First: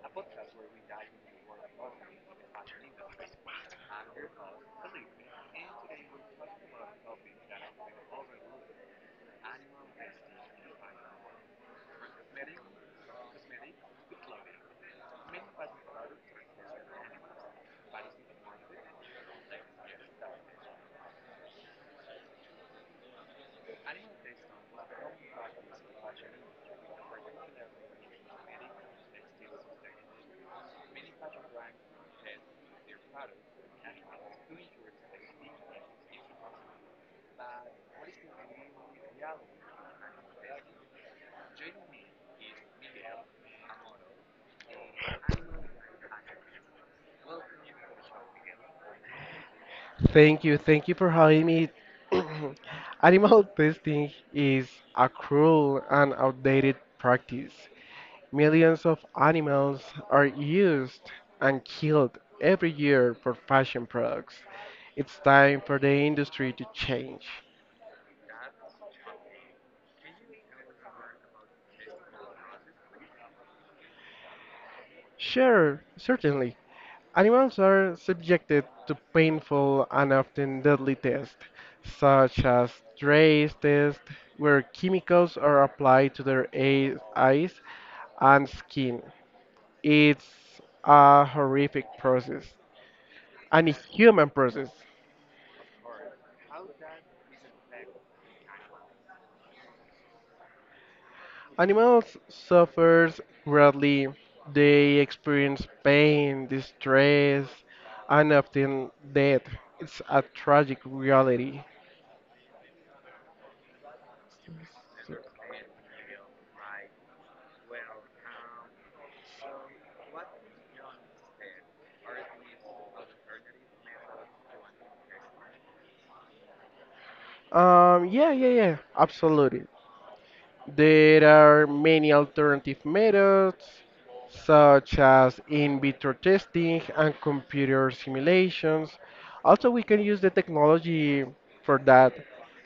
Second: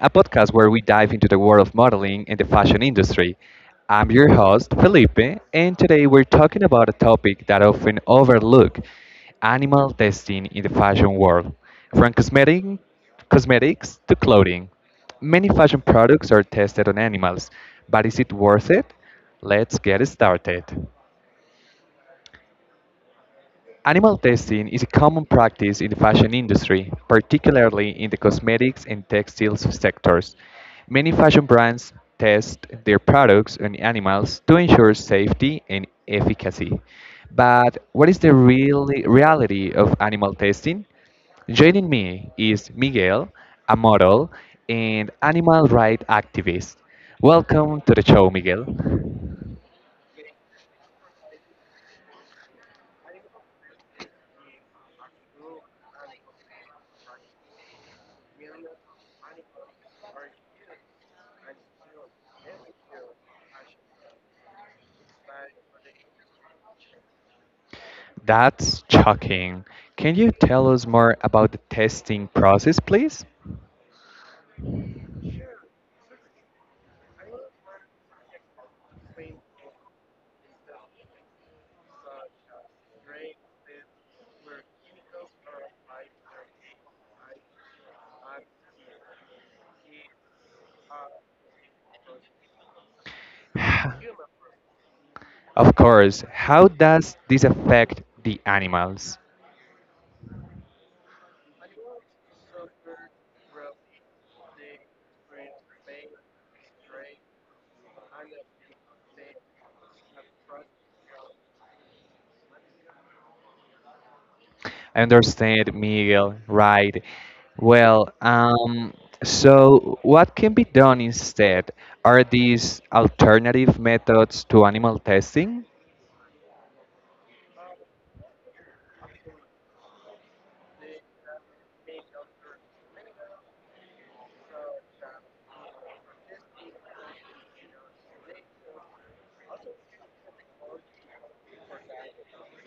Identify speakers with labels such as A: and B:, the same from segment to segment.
A: a podcast where we dive into the world of modeling and the fashion industry. I'm your host, Felipe, and today we're talking about a topic that often overlooked: animal testing in the fashion world. From cosmetics to clothing, many fashion products are tested on animals, but is it worth it? Let's get started. Animal testing is a common practice in the fashion industry, particularly in the cosmetics and textiles sectors. Many fashion brands test their products on animals to ensure safety and efficacy. But what is the real reality of animal testing? Joining me is Miguel, a model and animal rights activist. Welcome to the show, Miguel.
B: Thank you for having me. Animal testing is a cruel and outdated practice. Millions of animals are used and killed every year for fashion products. It's time for the industry to change.
A: That's shocking. Can you tell us more about the testing process, please?
B: Sure, certainly. Animals are subjected to painful and often deadly tests, such as trace tests, where chemicals are applied to their eyes and skin. It's a horrific process, an inhuman process.
A: Of course, how does this affect the animals?
B: Animals suffer greatly. They experience pain, distress, and often death. It's a tragic reality.
A: I understand, Miguel, right? Well, so what can be done instead? Are these alternative methods to animal testing?
B: Yeah, yeah, yeah, absolutely. There are many alternative methods, such as in vitro testing and computer simulations. Also, we can use the technology for that.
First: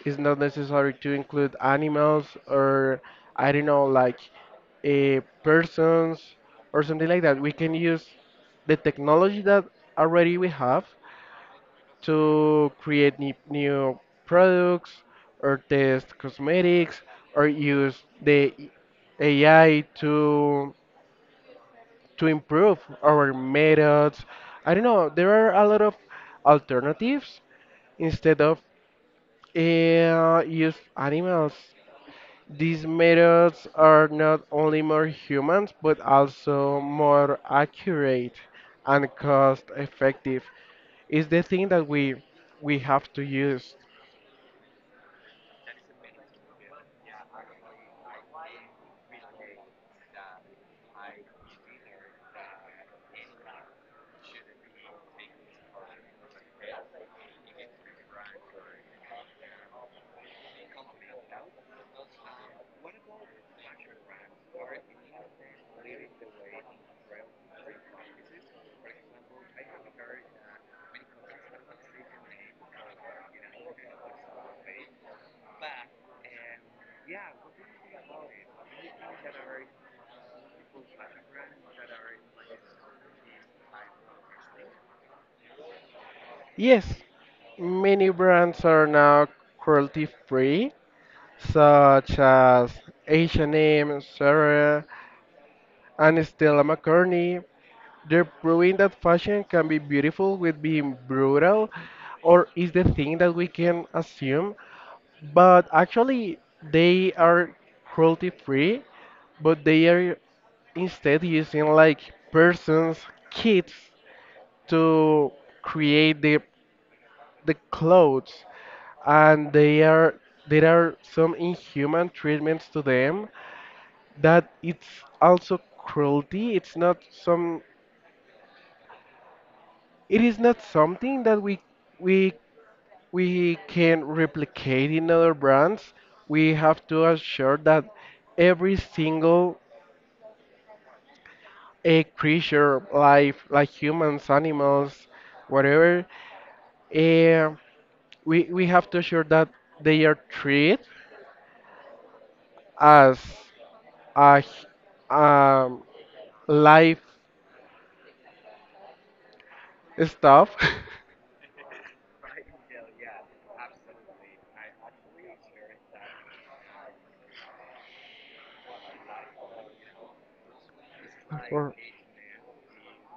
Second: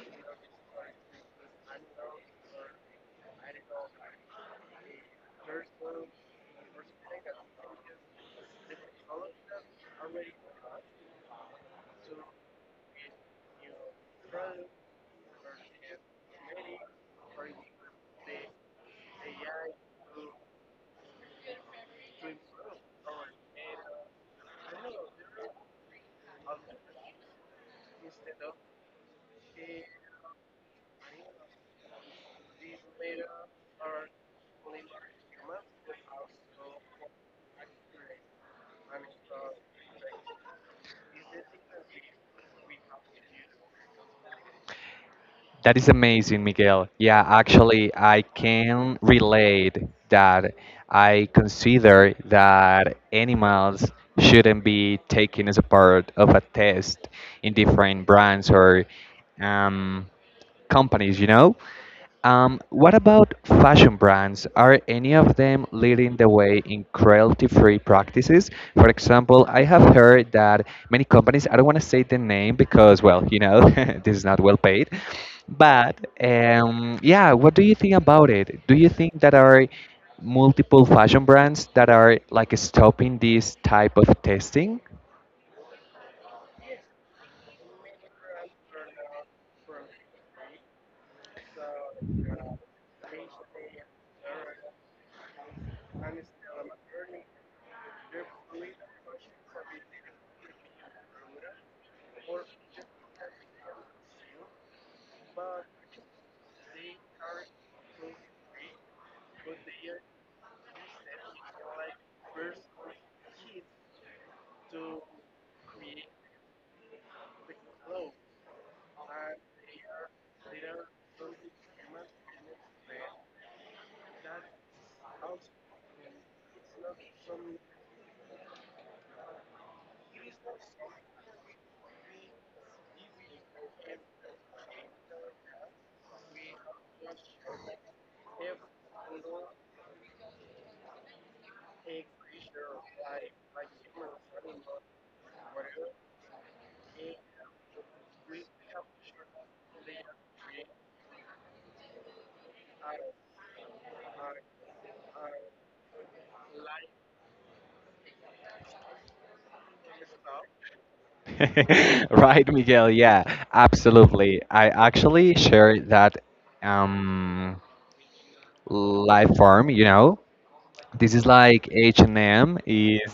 B: It's not necessary to include animals or, I don't know, like persons or something like that. We can use the technology that already we have to create new products or test cosmetics or use the AI to improve our methods. I don't know. There are a lot of alternatives instead of use animals. These methods are not only more humans but also more accurate and cost effective. Is the thing that we have to use.
A: That is amazing, Miguel. Yeah, actually, I can relate that I consider that animals shouldn't be taken as a part of a test in different brands or um, companies, you know? What about fashion brands? Are any of them leading the way in cruelty-free practices? For example, I have heard that many companies, I don't want to say the name because, well, you know, this is not well paid. But yeah, what do you think about it? Do you think that are multiple fashion brands that are like stopping this type of testing?
B: Yes, many brands are now cruelty free, such as H&M, Zara, and Stella McCartney. They're proving that fashion can be beautiful with being brutal, or is the thing that we can assume. But actually, they are cruelty free, but they are instead using like persons, kids to create the clothes and they are there are some inhuman treatments to them that it's also cruelty it's not some it is not something that we we can replicate in other brands we have to assure that every single a creature life like humans animals whatever eh, we have to assure that they are treated as a life stuff.
A: Right, Miguel? Yeah, absolutely. I actually share that um, life form, you know. This is like
B: Or
A: H&M is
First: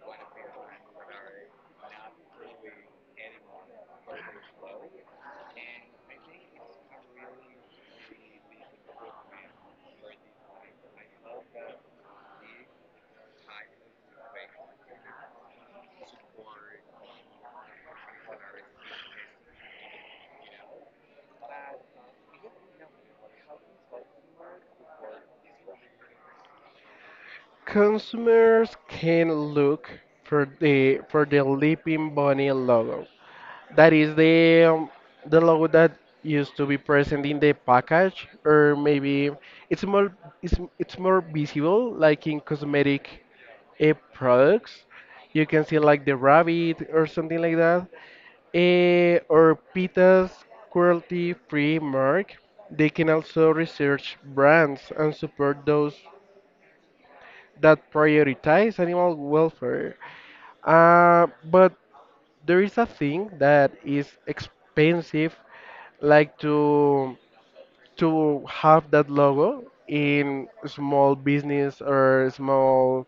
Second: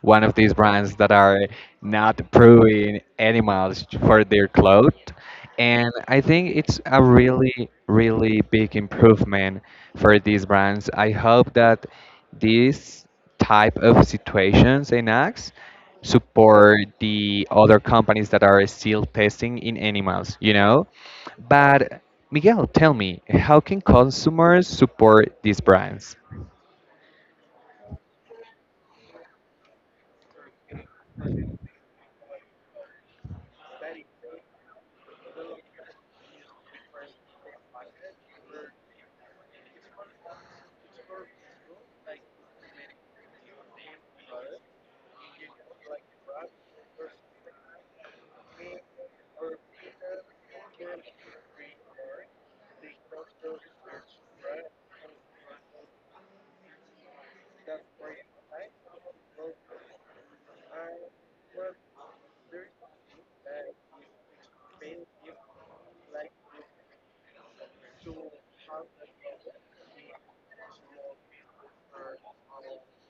A: one of these brands that are not approving animals for their clothes. And I think it's a really, really big improvement for these brands. I hope that this type of situations and acts support the other companies that are still testing in animals, you know? But Miguel, tell me, how can consumers support these brands?
B: consumers can look for the leaping bunny logo that is the logo that used to be present in the package or maybe it's more it's more visible like in cosmetic products. You can see like the rabbit or something like that. Or PETA's cruelty free mark. They can also research brands and support those that prioritize animal welfare. But there is a thing that is expensive, like to have that logo in small business or small,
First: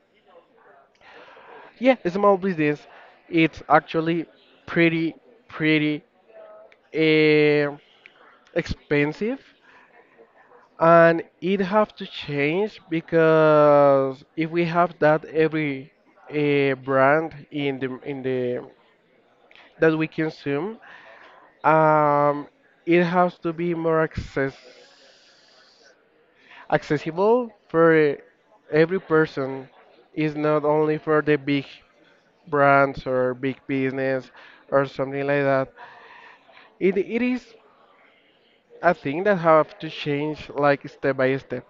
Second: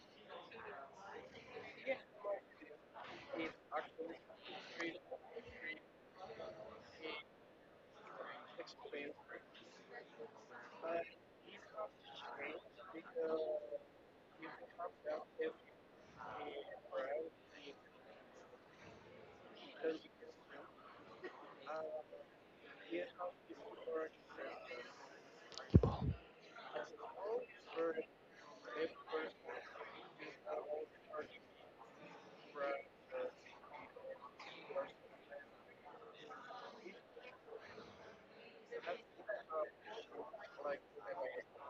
B: yeah, small business. It's actually pretty pretty uh, expensive and it have to change because if we have that every a brand in the that we consume, um, it has to be more accessible for every person. It's not only for the big brands or big business or something like that. It is a thing that have to change like step by step.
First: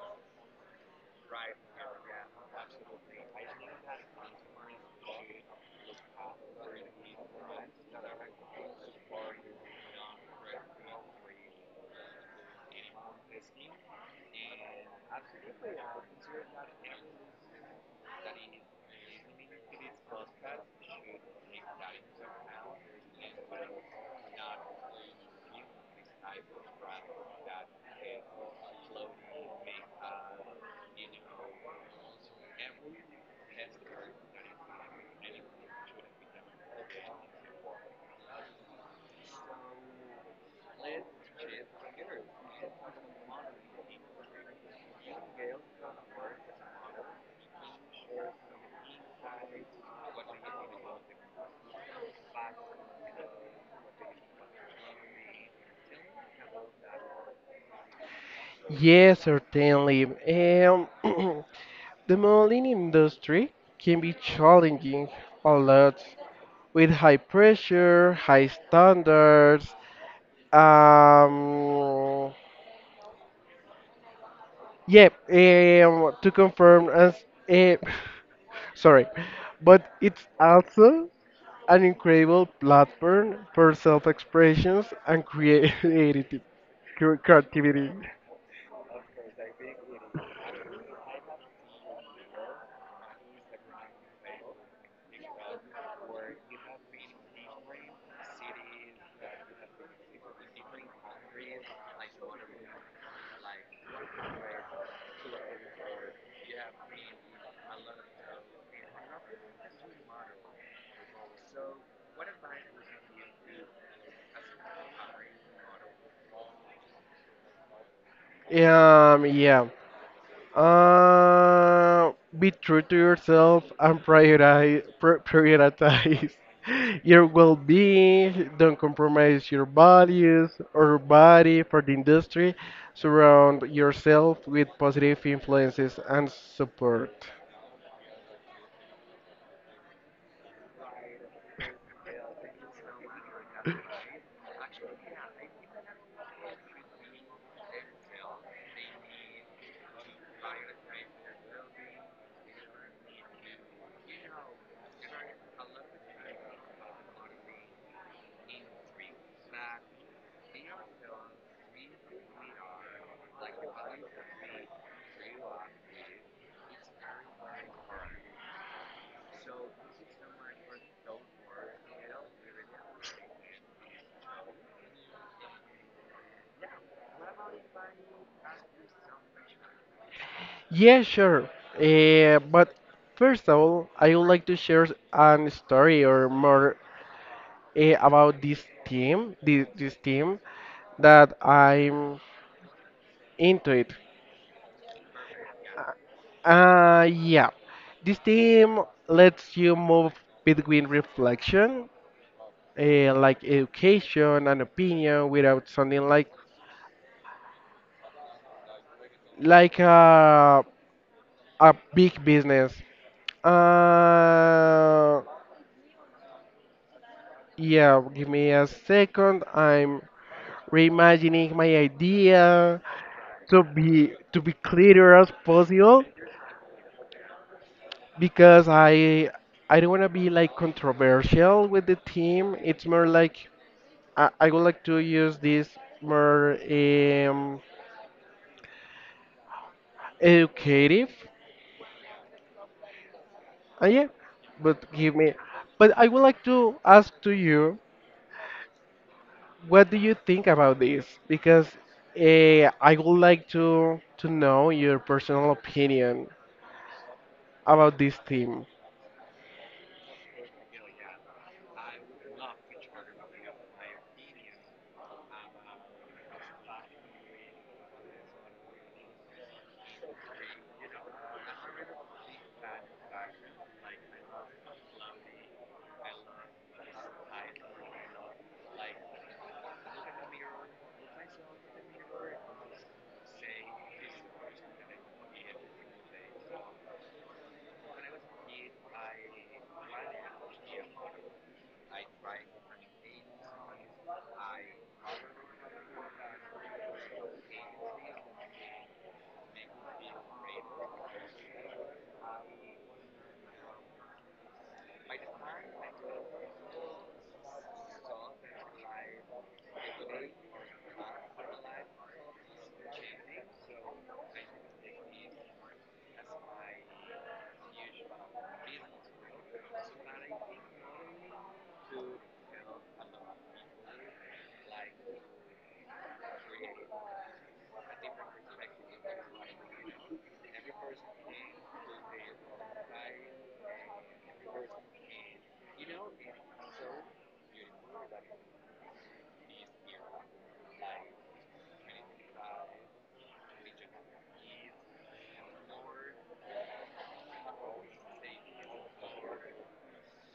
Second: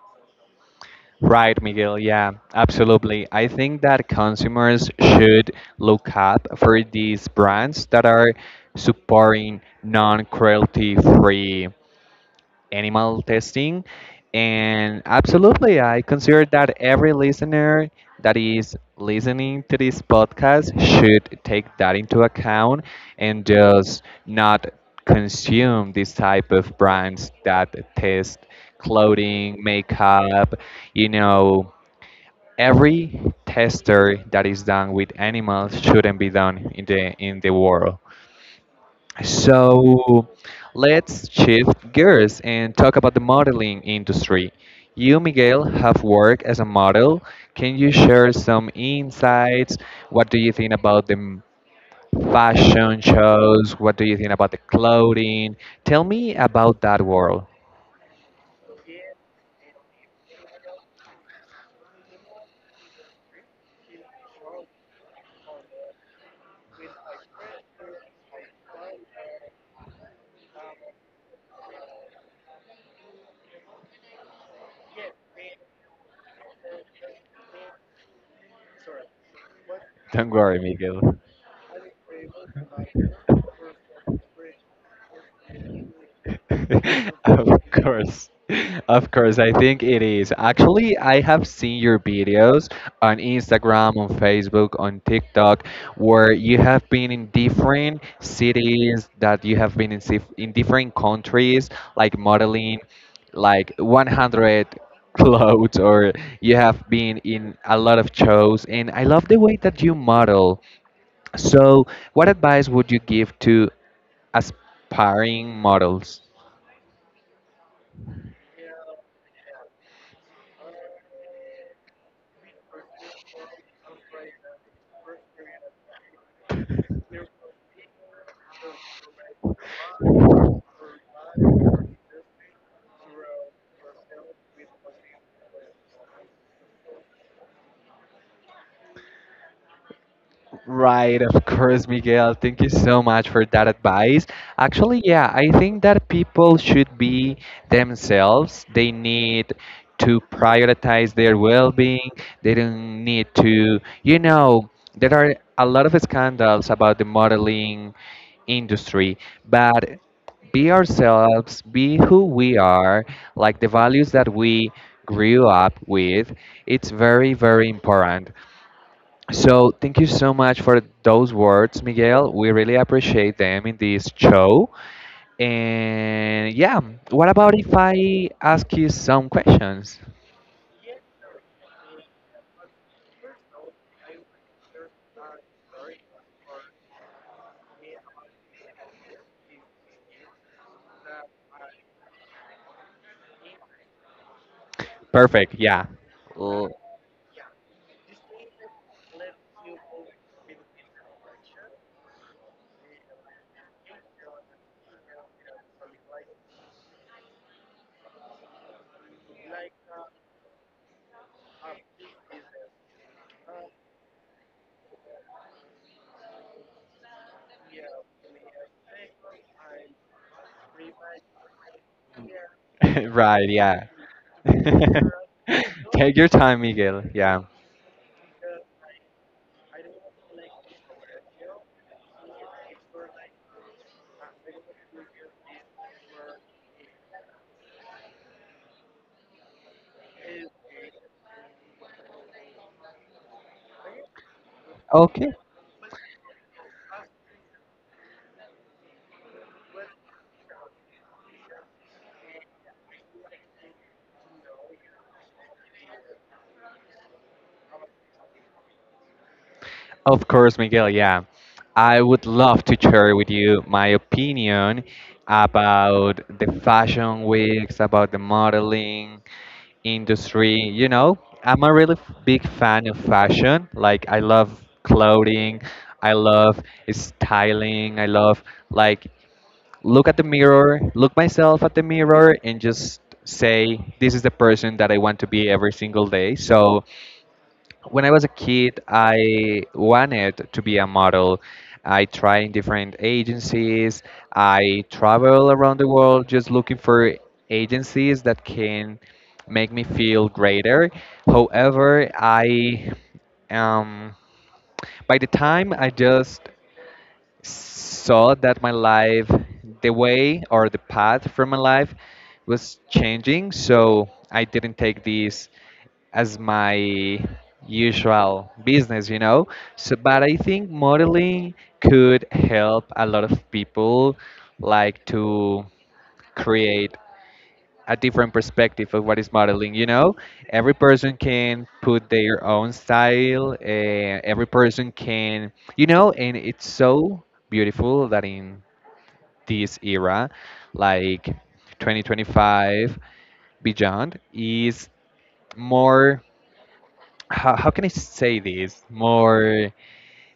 A: Right, Miguel. Yeah, absolutely. I think that consumers should look up for these brands that are supporting non-cruelty-free animal testing. And absolutely, I consider that every listener that is listening to this podcast should take that into account and just not consume this type of brands that test clothing, makeup, you know. Every tester that is done with animals shouldn't be done in the world. So let's shift gears and talk about the modeling industry. You, Miguel, have worked as a model. Can you share some insights? What do you think about fashion shows? What do you think about the clothing? Tell me about that world.
B: Yes, certainly. Um, the modeling industry can be challenging a lot with high pressure, high standards. Um, yeah, to confirm, as eh, sorry, but it's
A: Don't worry,
B: also
A: Miguel.
B: an incredible platform for self-expressions and creativity.
A: Of
B: Creativity.
A: course. Of course, I think it is. Actually, I have seen your videos on Instagram, on Facebook, on TikTok, where you have been in different cities, that you have been in different countries, like modeling, like 100 clothes, or you have been in a lot of shows. And I love the way that you model. So, what advice would you give to aspiring models?
B: Yeah. Uh, be true to yourself and prioritize your well-being. Don't compromise your values or body for the industry. Surround yourself with positive influences and support.
A: Right, of course, Miguel. Thank you so much for that advice. Actually, yeah, I think that people should be themselves. They need to prioritize their well being. They don't need to, you know, there are a lot of scandals about the modeling industry, but be ourselves, be who we are, like the values that we grew up with. It's very, very important. So thank you so much for those words, Miguel. We really appreciate them in this show. And yeah, what about if I ask you some questions?
B: Yeah, sure. But first of all, I would like to share an story or more about this team, this team that I'm into it.
A: Perfect. Yeah. L-
B: Yeah. This team lets you move between reflection, like education and opinion, without sounding like like a a big business. Uh, yeah. Give me a second. I'm reimagining my idea
A: Right.
B: to
A: Yeah.
B: be to be clearer as possible
A: Take your time, Miguel. Yeah.
B: because I don't want to be like controversial with the team. It's more like I would like to use this more educative. Yeah, but give
A: Okay.
B: me. But I would like to ask to you, what do you think about this? Because I would like to know your personal opinion about this theme.
A: Of course, Miguel. Yeah. I would love to share with you my opinion about the fashion weeks, about the modeling industry. You know, I'm a really big fan of fashion. Like, I love clothing, I love styling, I love like look at the mirror, look myself at the mirror, and just say this is the person that I want to be every single day. So when I was a kid, I wanted to be a model. I tried in different agencies. I travel around the world just looking for agencies that can make me feel greater. However, I, um, by the time I just saw that my life, the way or the path for my life was changing. So I didn't take this as my usual business, you know. So, but I think modeling could help a lot of people like to create a different perspective of what is modeling, you know. Every person can put their own style, every person can, you know, and it's so beautiful that in this era, like 2025 beyond, is more, how can I say this, more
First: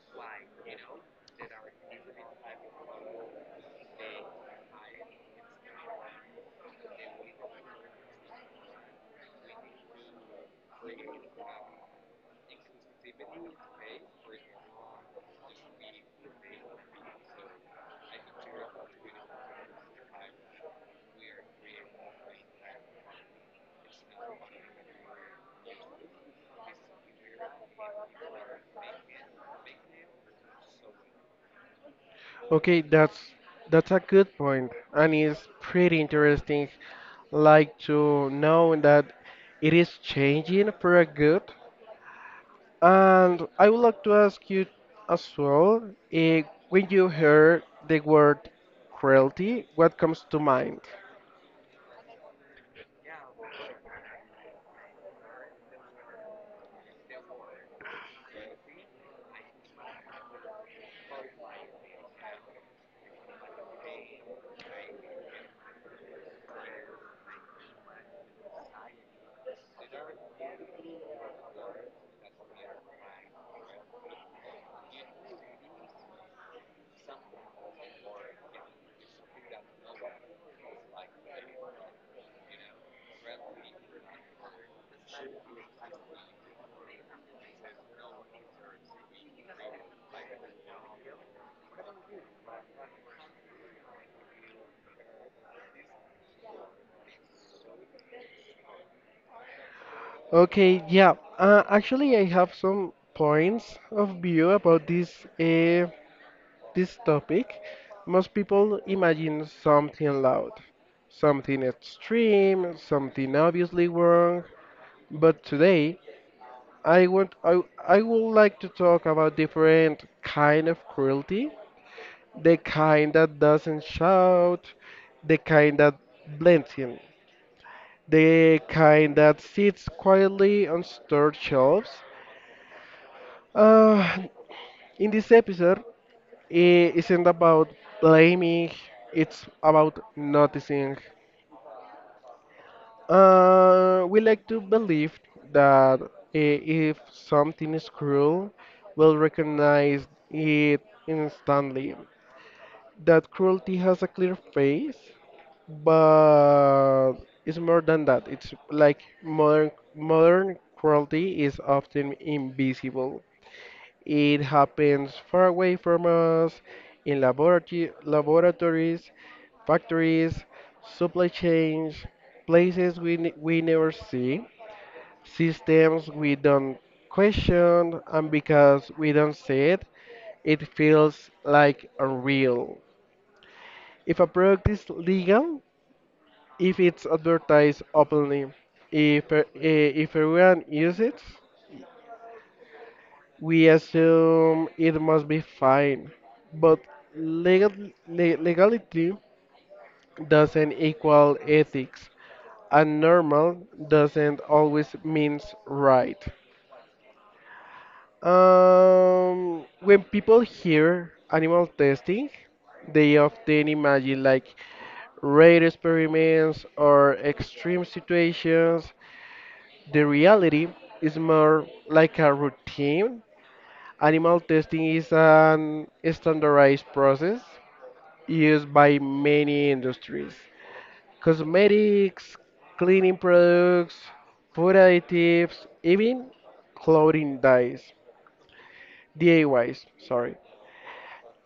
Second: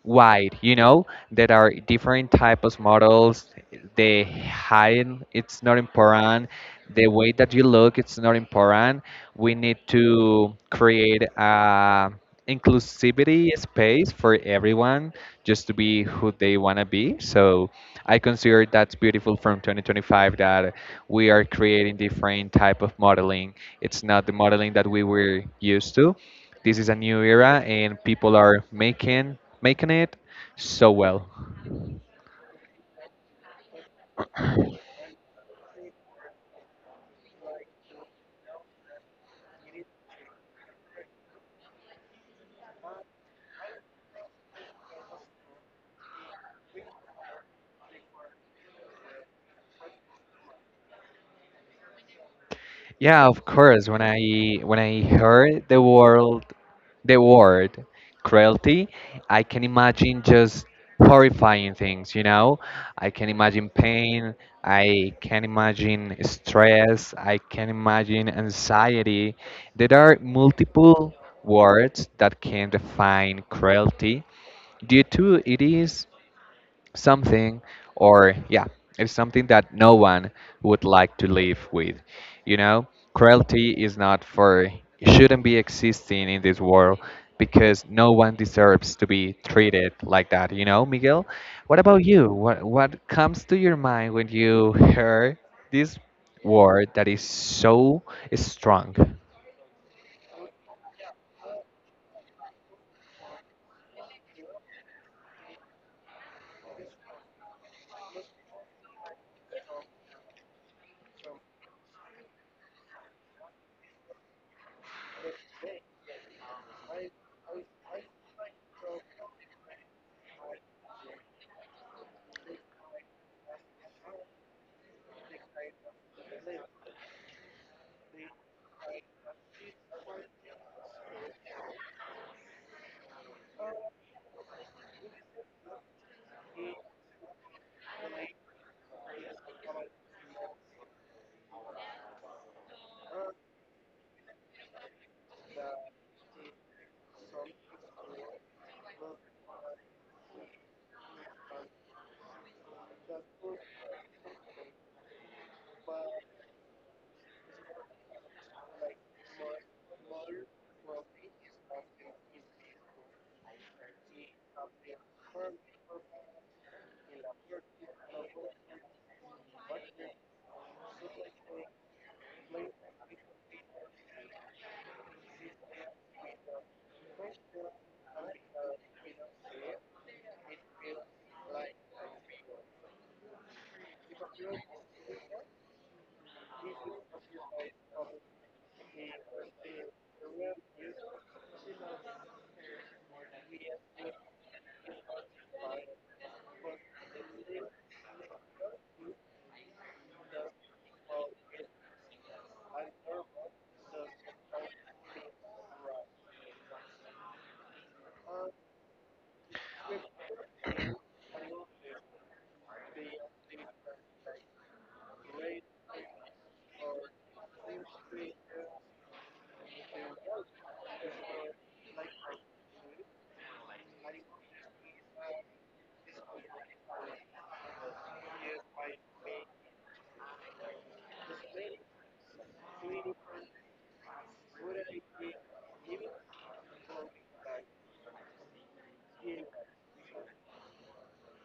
A: wide, you know. There are different types of models. The height, it's not important. The way that you look, it's not important. We need to create a inclusivity space for everyone just to be who they want to be. So I consider that's beautiful from 2025 that we are creating different type of modeling. It's not the modeling that we were used to. This is a new era and people are making it so well.
B: Okay, that's a good point, and it's pretty interesting. Like to know that it is changing for a good. And I would like to ask you as well, eh, when you hear the word cruelty, what comes to mind?
A: Yeah, of course. When I, when I heard the world the word cruelty, I can imagine just horrifying things, you know? I can imagine pain, I can imagine stress, I can imagine anxiety. There are multiple words that can define cruelty due to it is something, or yeah, it's something that no one would like to live with, you know. Cruelty is not for, shouldn't be existing in this world, because no one deserves to be treated like that, you know, Miguel. What about you? What comes to your mind when you hear this word that is so strong?
B: Okay, yeah. Actually, I have some points of view about this this topic. Most people imagine something loud, something extreme, something obviously wrong. But today, I want I, I would like to talk about different kind of cruelty, the kind that doesn't shout, the kind that blends in, the kind that sits quietly on store shelves. Uh, in this episode, it isn't about blaming, it's about noticing. We like to believe that if something is cruel, we'll recognize it instantly. That cruelty has a clear face, but it's more than that. It's like modern cruelty is often invisible. It happens far away from us, in laboratory, laboratories, factories, supply chains, places we never see, systems we don't question, and because we don't see it, it feels like unreal. If a product is legal, if it's advertised openly. If if everyone uses it, we assume it must be fine. But legal, legality doesn't equal ethics, and normal doesn't always means right. When people hear animal testing, they often imagine like rare experiments or extreme situations. The reality is more like a routine. Animal testing is an standardized process used by many industries. Cosmetics, cleaning products, food additives, even clothing dyes. DIYs, sorry.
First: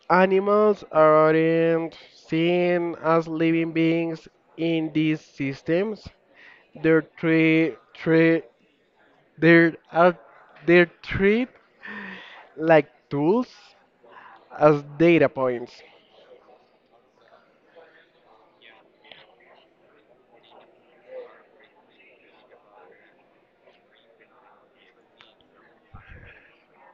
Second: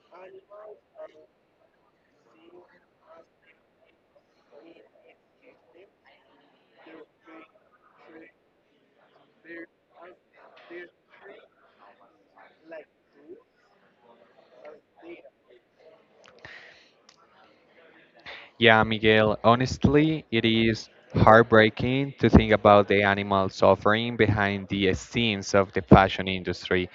B: Animals aren't seen as living beings in these systems. They're tre- tre- they're, are, they're treated like tools as data points.
A: Yeah, Miguel, honestly, it is heartbreaking to think about the animal suffering behind the scenes of the fashion industry.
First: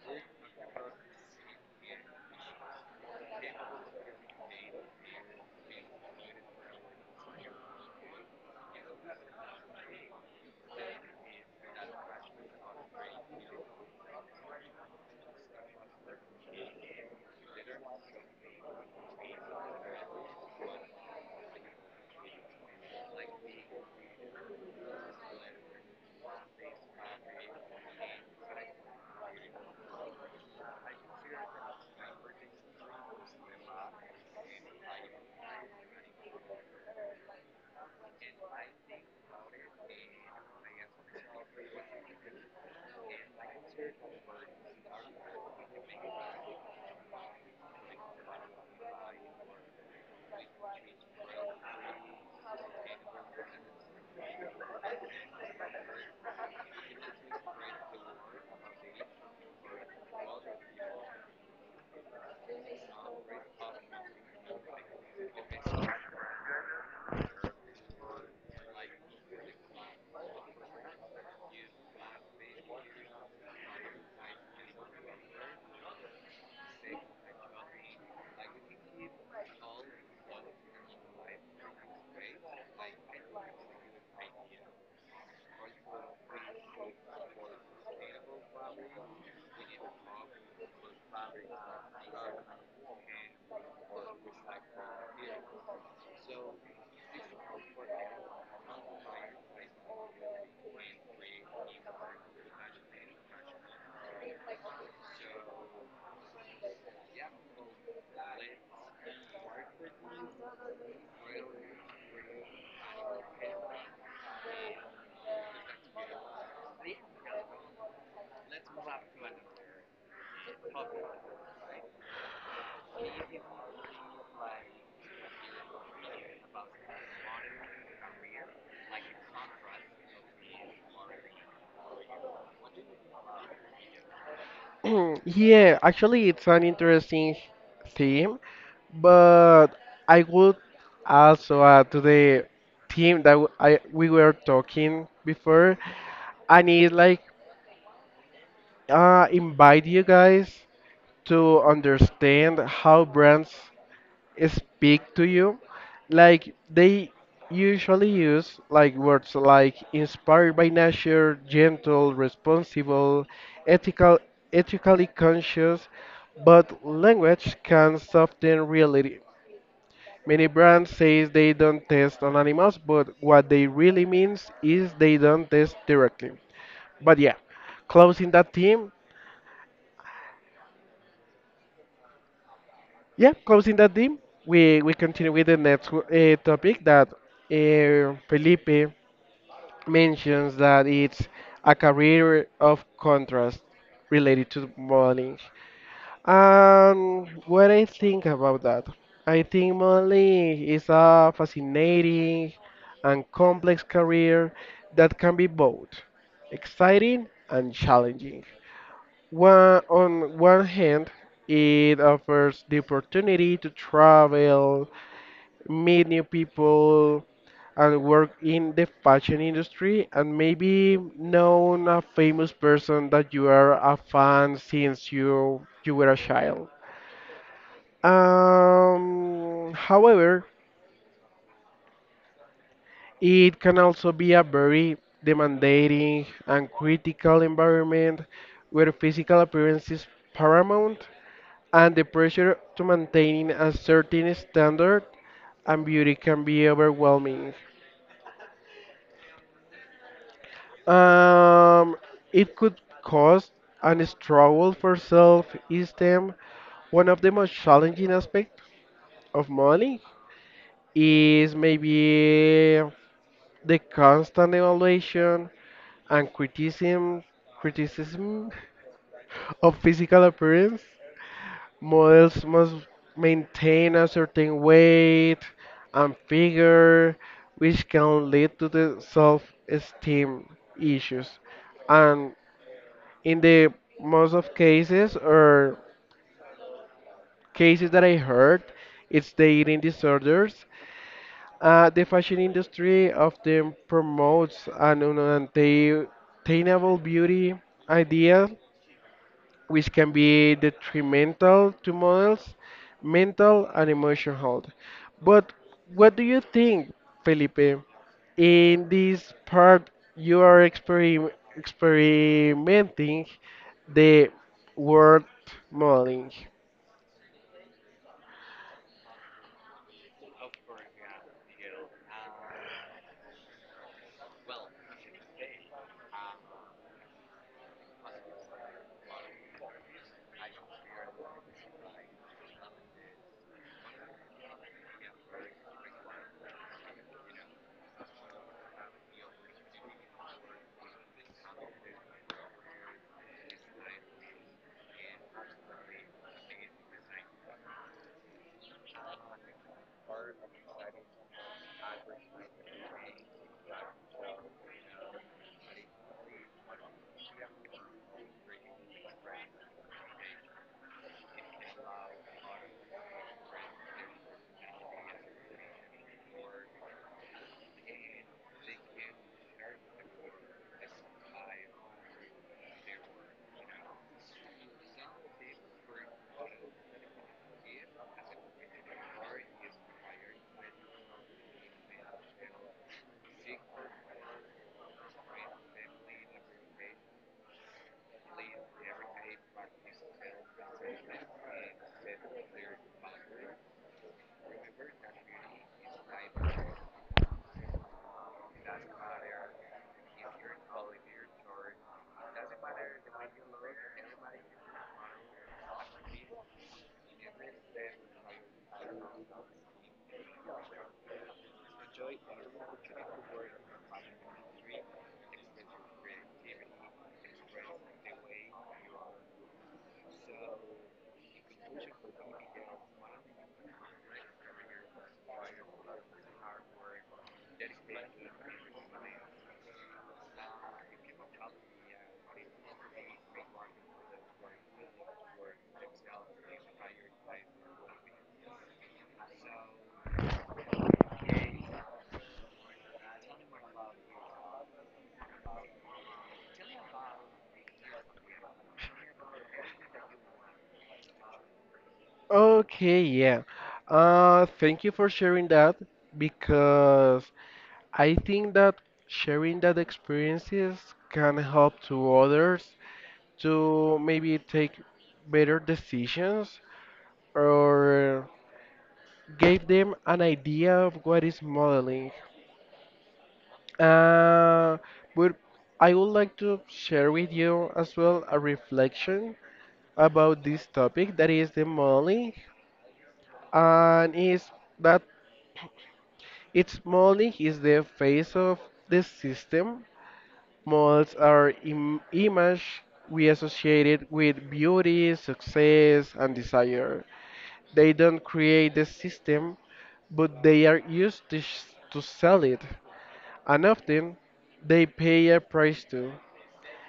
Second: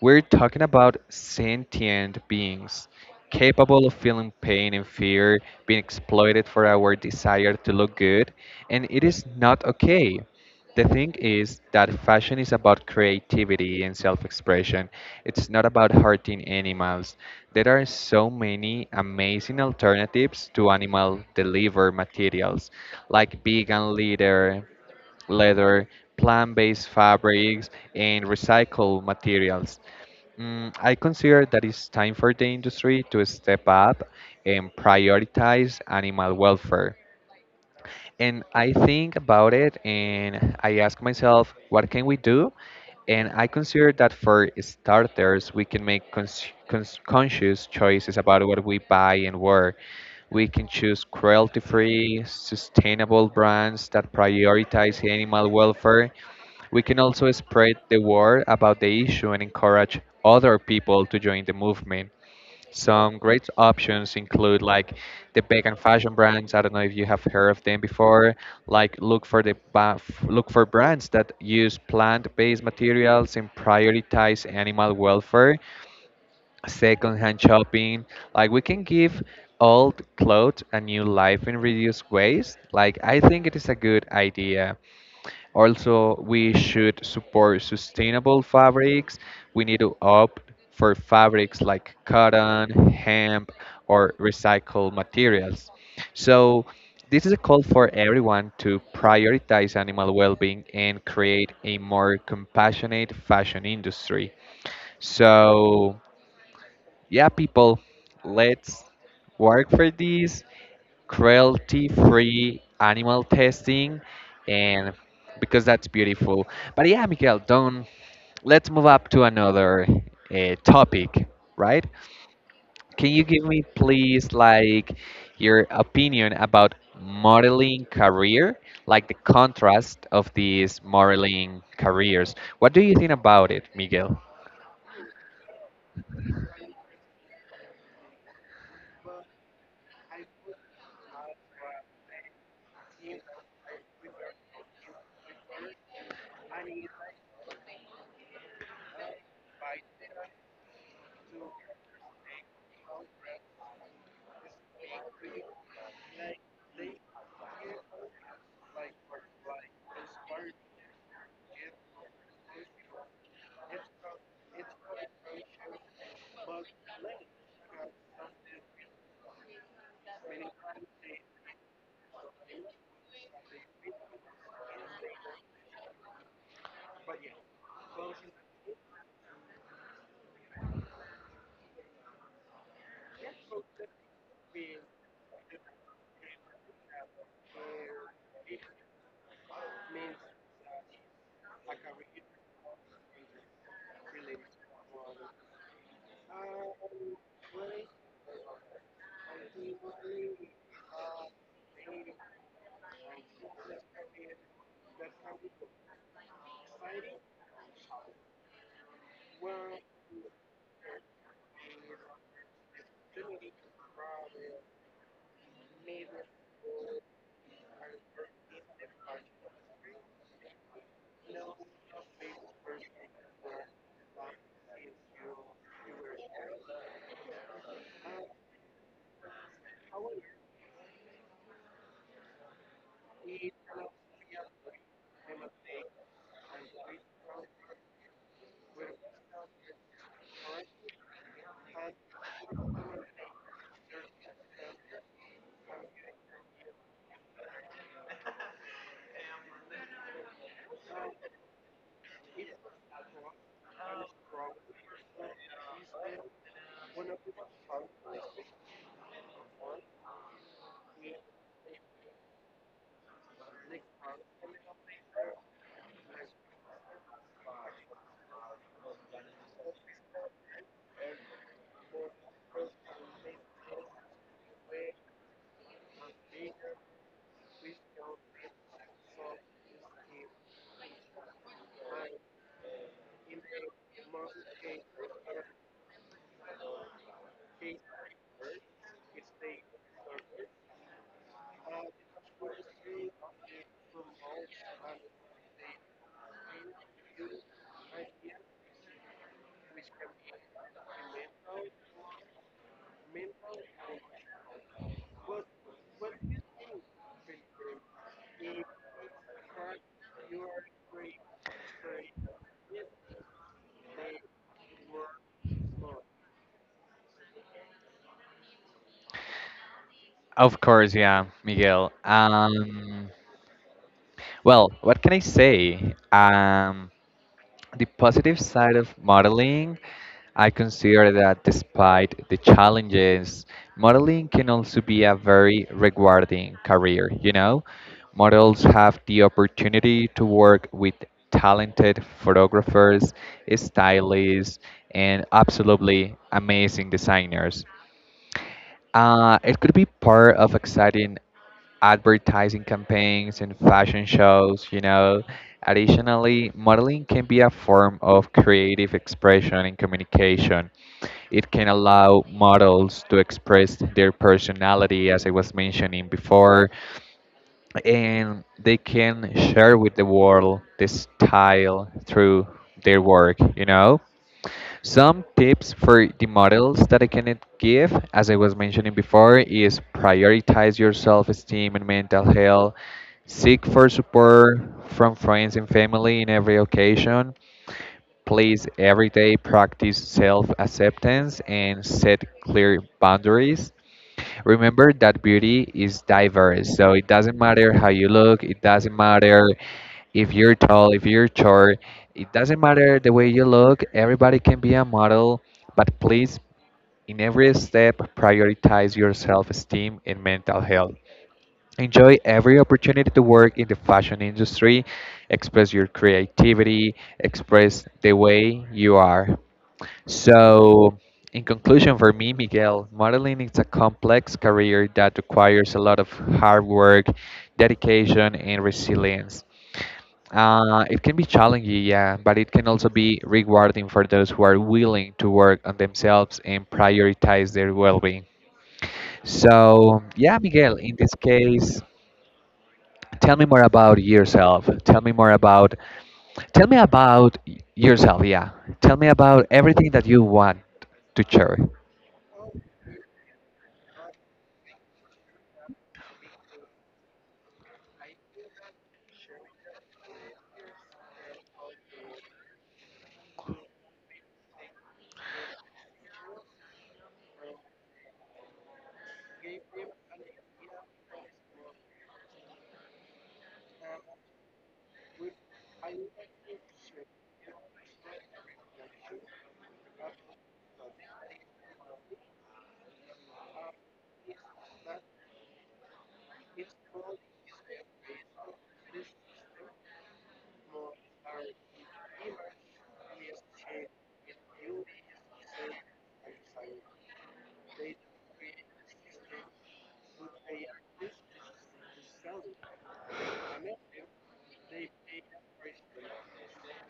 A: We're talking about sentient beings capable of feeling pain and fear, being exploited for our desire to look good, and it is not okay. The thing is that fashion is about creativity and self expression. It's not about hurting animals. There are so many amazing alternatives to animal delivered materials like vegan leather, plant-based fabrics, and recycled materials. I consider that it's time for the industry to step up and prioritize animal welfare, and I think about it and I ask myself, what can we do? And I consider that for starters, we can make conscious choices about what we buy and where. We can choose cruelty free, sustainable brands that prioritize animal welfare. We can also spread the word about the issue and encourage other people to join the movement. Some great options include like the vegan fashion brands. I don't know if you have heard of them before. Like look for look for brands that use plant-based materials and prioritize animal welfare. Secondhand shopping, like we can give old clothes a new life and reduce waste. Like I think it is a good idea. Also, we should support sustainable fabrics. We need to opt for fabrics like cotton, hemp, or recycled materials. So, this is a call for everyone to prioritize animal well being and create a more compassionate fashion industry. So, yeah, people, let's work for this cruelty free animal testing, and because that's beautiful. But yeah, Miguel, don't let's move up to another topic, right? Can you give me please like your opinion about modeling career, like the contrast of these modeling careers? What do you think about it, Miguel?
B: Yeah, actually, it's an interesting theme, but I would also add to the theme that I we were talking before. I need like invite you guys to understand how brands speak to you, like they usually use like words like inspired by nature, gentle, responsible, ethical, ethically conscious, but language can soften reality. Many brands say they don't test on animals, but what they really means is they don't test directly. But yeah, closing that theme. Yeah, closing that theme. We continue with the next topic that Felipe mentions that it's a career of contrast related to modeling. What I think about that, I think modeling is a fascinating and complex career that can be both exciting and challenging. On one hand, it offers the opportunity to travel, meet new people, and work in the fashion industry and maybe known a famous person that you are a fan since you were a child. However, it can also be a very demanding and critical environment where physical appearance is paramount and the pressure to maintaining a certain standard and beauty can be overwhelming. Um, it could cause and struggle for self-esteem. One of the most challenging aspects of money is maybe the constant evaluation and criticism of physical appearance. Models must maintain a certain weight and figure, which can lead to the self-esteem issues. And in the most of cases or cases that I heard, it's the eating disorders. The fashion industry often promotes an unattainable beauty idea which can be detrimental to models' mental and emotional health. But what do you think, Felipe? In this part, you are experimenting the word modeling.
A: Of course. Yeah, Miguel. Well, what can I say? The positive side of modeling, I consider that despite the challenges, modeling can also be a very rewarding career. You know, models have the opportunity to work with talented photographers, stylists, and absolutely amazing designers. It could be part of exciting advertising campaigns and fashion shows, you know. Additionally, modeling can be a form of creative expression and communication. It can allow models to express their personality, as I was mentioning before, and they can share with the world this style through their work, you know. Some tips for the models that I can give, as I was mentioning before, is prioritize your self-esteem and mental health, seek for support from friends and family in every occasion. Please every day practice self-acceptance and set clear boundaries. Remember that beauty is diverse, so it doesn't matter how you look, it doesn't matter if you're tall, if you're short, it doesn't matter the way you look, everybody can be a model, but please, in every step, prioritize your self esteem and mental health. Enjoy every opportunity to work in the fashion industry, express your creativity, express the way you are. So, in conclusion, for me, Miguel, modeling is a complex career that requires a lot of hard work, dedication, and resilience. It can be challenging, yeah, but it can also be rewarding for those who are willing to work on themselves and prioritize their well being. So, yeah, Miguel, in this case, tell me more about yourself. Tell me about yourself, yeah. Tell me about everything that you want to share.
B: Okay, yeah. Thank you for sharing that because I think that sharing that experiences can help to others to maybe take better decisions or gave them an idea of what is modeling. Uh, but I would like to share with you as well a reflection about this topic that is the modeling and is that its modeling is the face of the system. Models are image we associate it with beauty, success, and desire. They don't create the system, but they are used to, to sell it, and often they pay a price too.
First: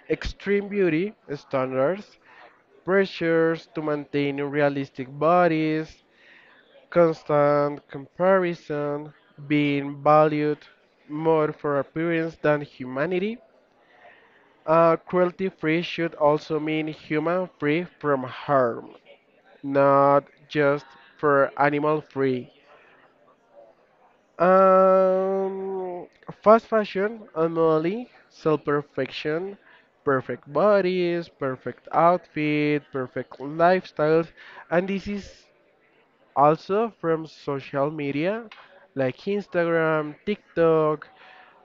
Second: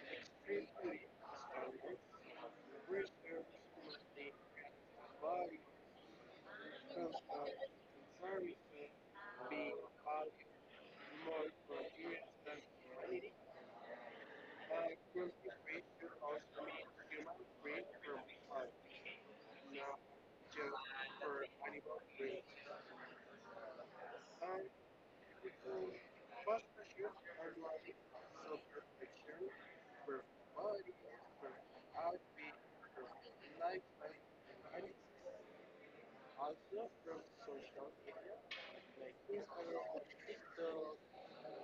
B: Extreme beauty standards, pressures to maintain realistic bodies, constant comparison, being valued more for appearance than humanity. Cruelty free should also mean human free from harm, not just for animal free. Um, Fast fashion, anomaly, self perfection, perfect bodies, perfect outfit, perfect lifestyles, and this is also from social media like Instagram, TikTok,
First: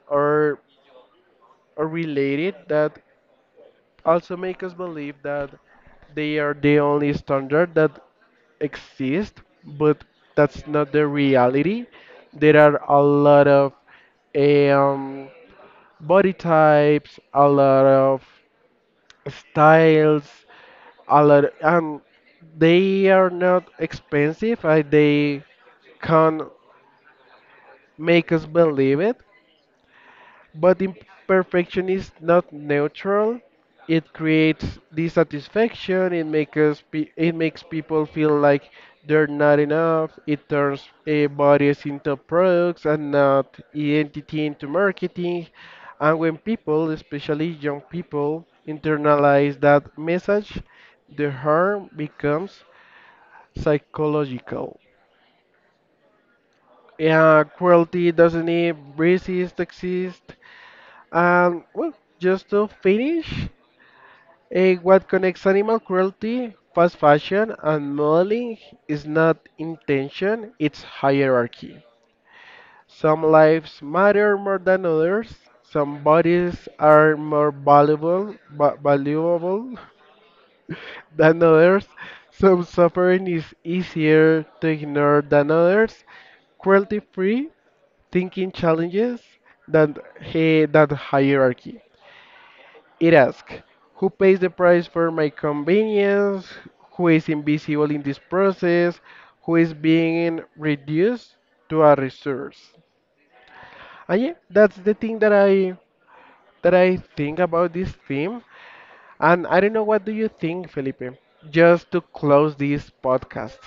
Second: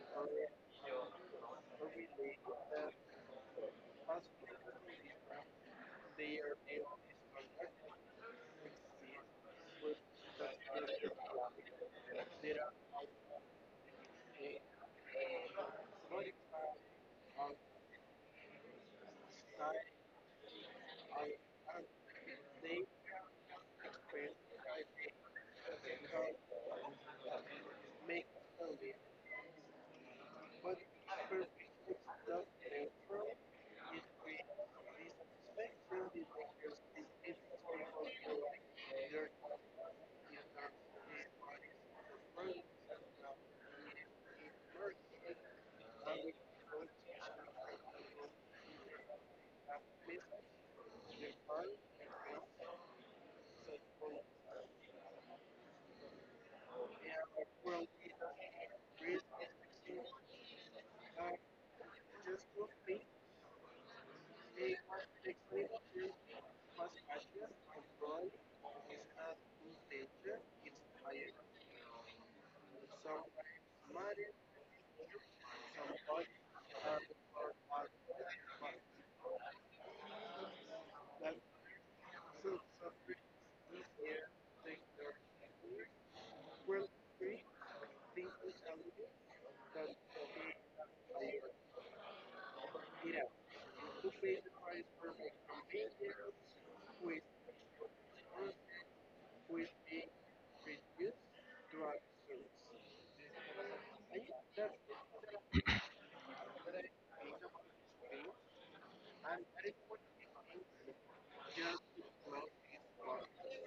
B: or or related that also make us believe that they are the only standard that exist, but that's not the reality. There are a lot of um, body types, a lot of styles, a lot, and they are not expensive. They can make us believe it. But imperfection is not neutral. It creates dissatisfaction. It makes people feel like they're not enough. It turns bodies into products and not identity into marketing. And when people, especially young people, internalize that message, the harm becomes psychological. Yeah, cruelty doesn't even exist. And well, just to finish, what connects animal cruelty, fast fashion, and modeling is not intention, it's hierarchy. Some lives matter more than others. Some bodies are more valuable than others. Some suffering is easier to ignore than others. Cruelty-free thinking challenges that that hierarchy. It asks, who pays the price for my convenience? Who is invisible in this process? Who is being reduced to a resource? And yeah, that's the thing that I think about this theme. And I don't know what do you think, Felipe? Just to close this podcast.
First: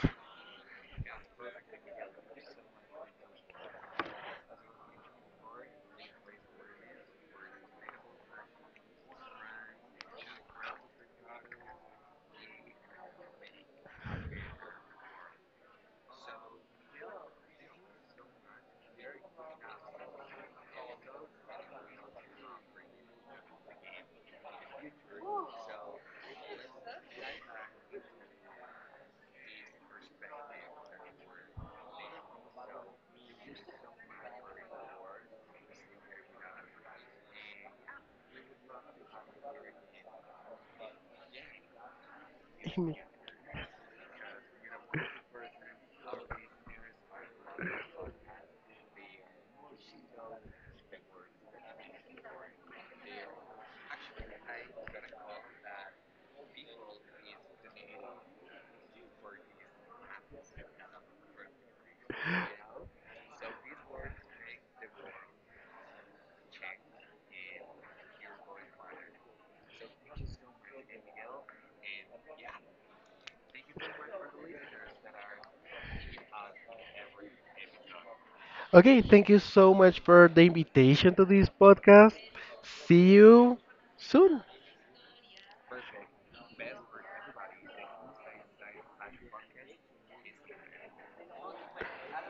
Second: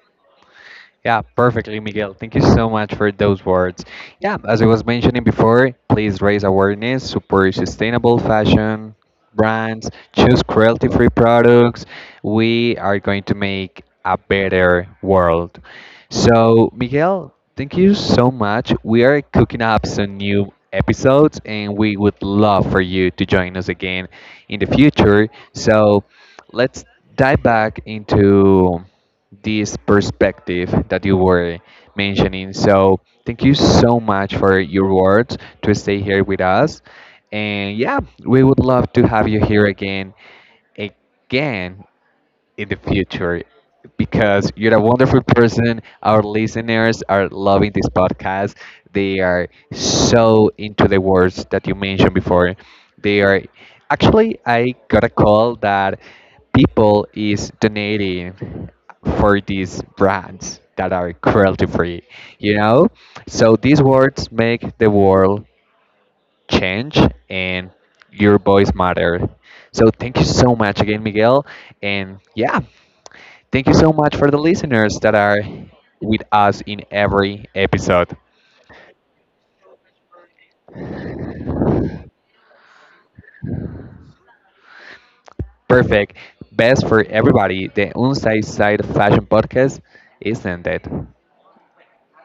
A: Yeah, perfectly, Miguel. Thank you so much for those words. Yeah, as I was mentioning before, please raise awareness, support sustainable fashion brands, choose cruelty free products. We are going to make a better world. So, Miguel, thank you so much. We are cooking up some new episodes and we would love for you to join us again in the future. So, let's dive back into this perspective that you were mentioning. So thank you so much for your words to stay here with us. And yeah, we would love to have you here again in the future because you're a wonderful person. Our listeners are loving this podcast. They are so into the words that you mentioned before. They are, actually I got a call that people is donating for these brands that are cruelty free, you know? So these words make the world change, and your voice matter. So thank you so much again, Miguel. And yeah, thank you so much for the listeners that are with us in every episode.
B: Okay, thank you so much for the invitation to this podcast. See you soon.
A: Perfect. Best for everybody. The Unsight Side Fashion Podcast is ended.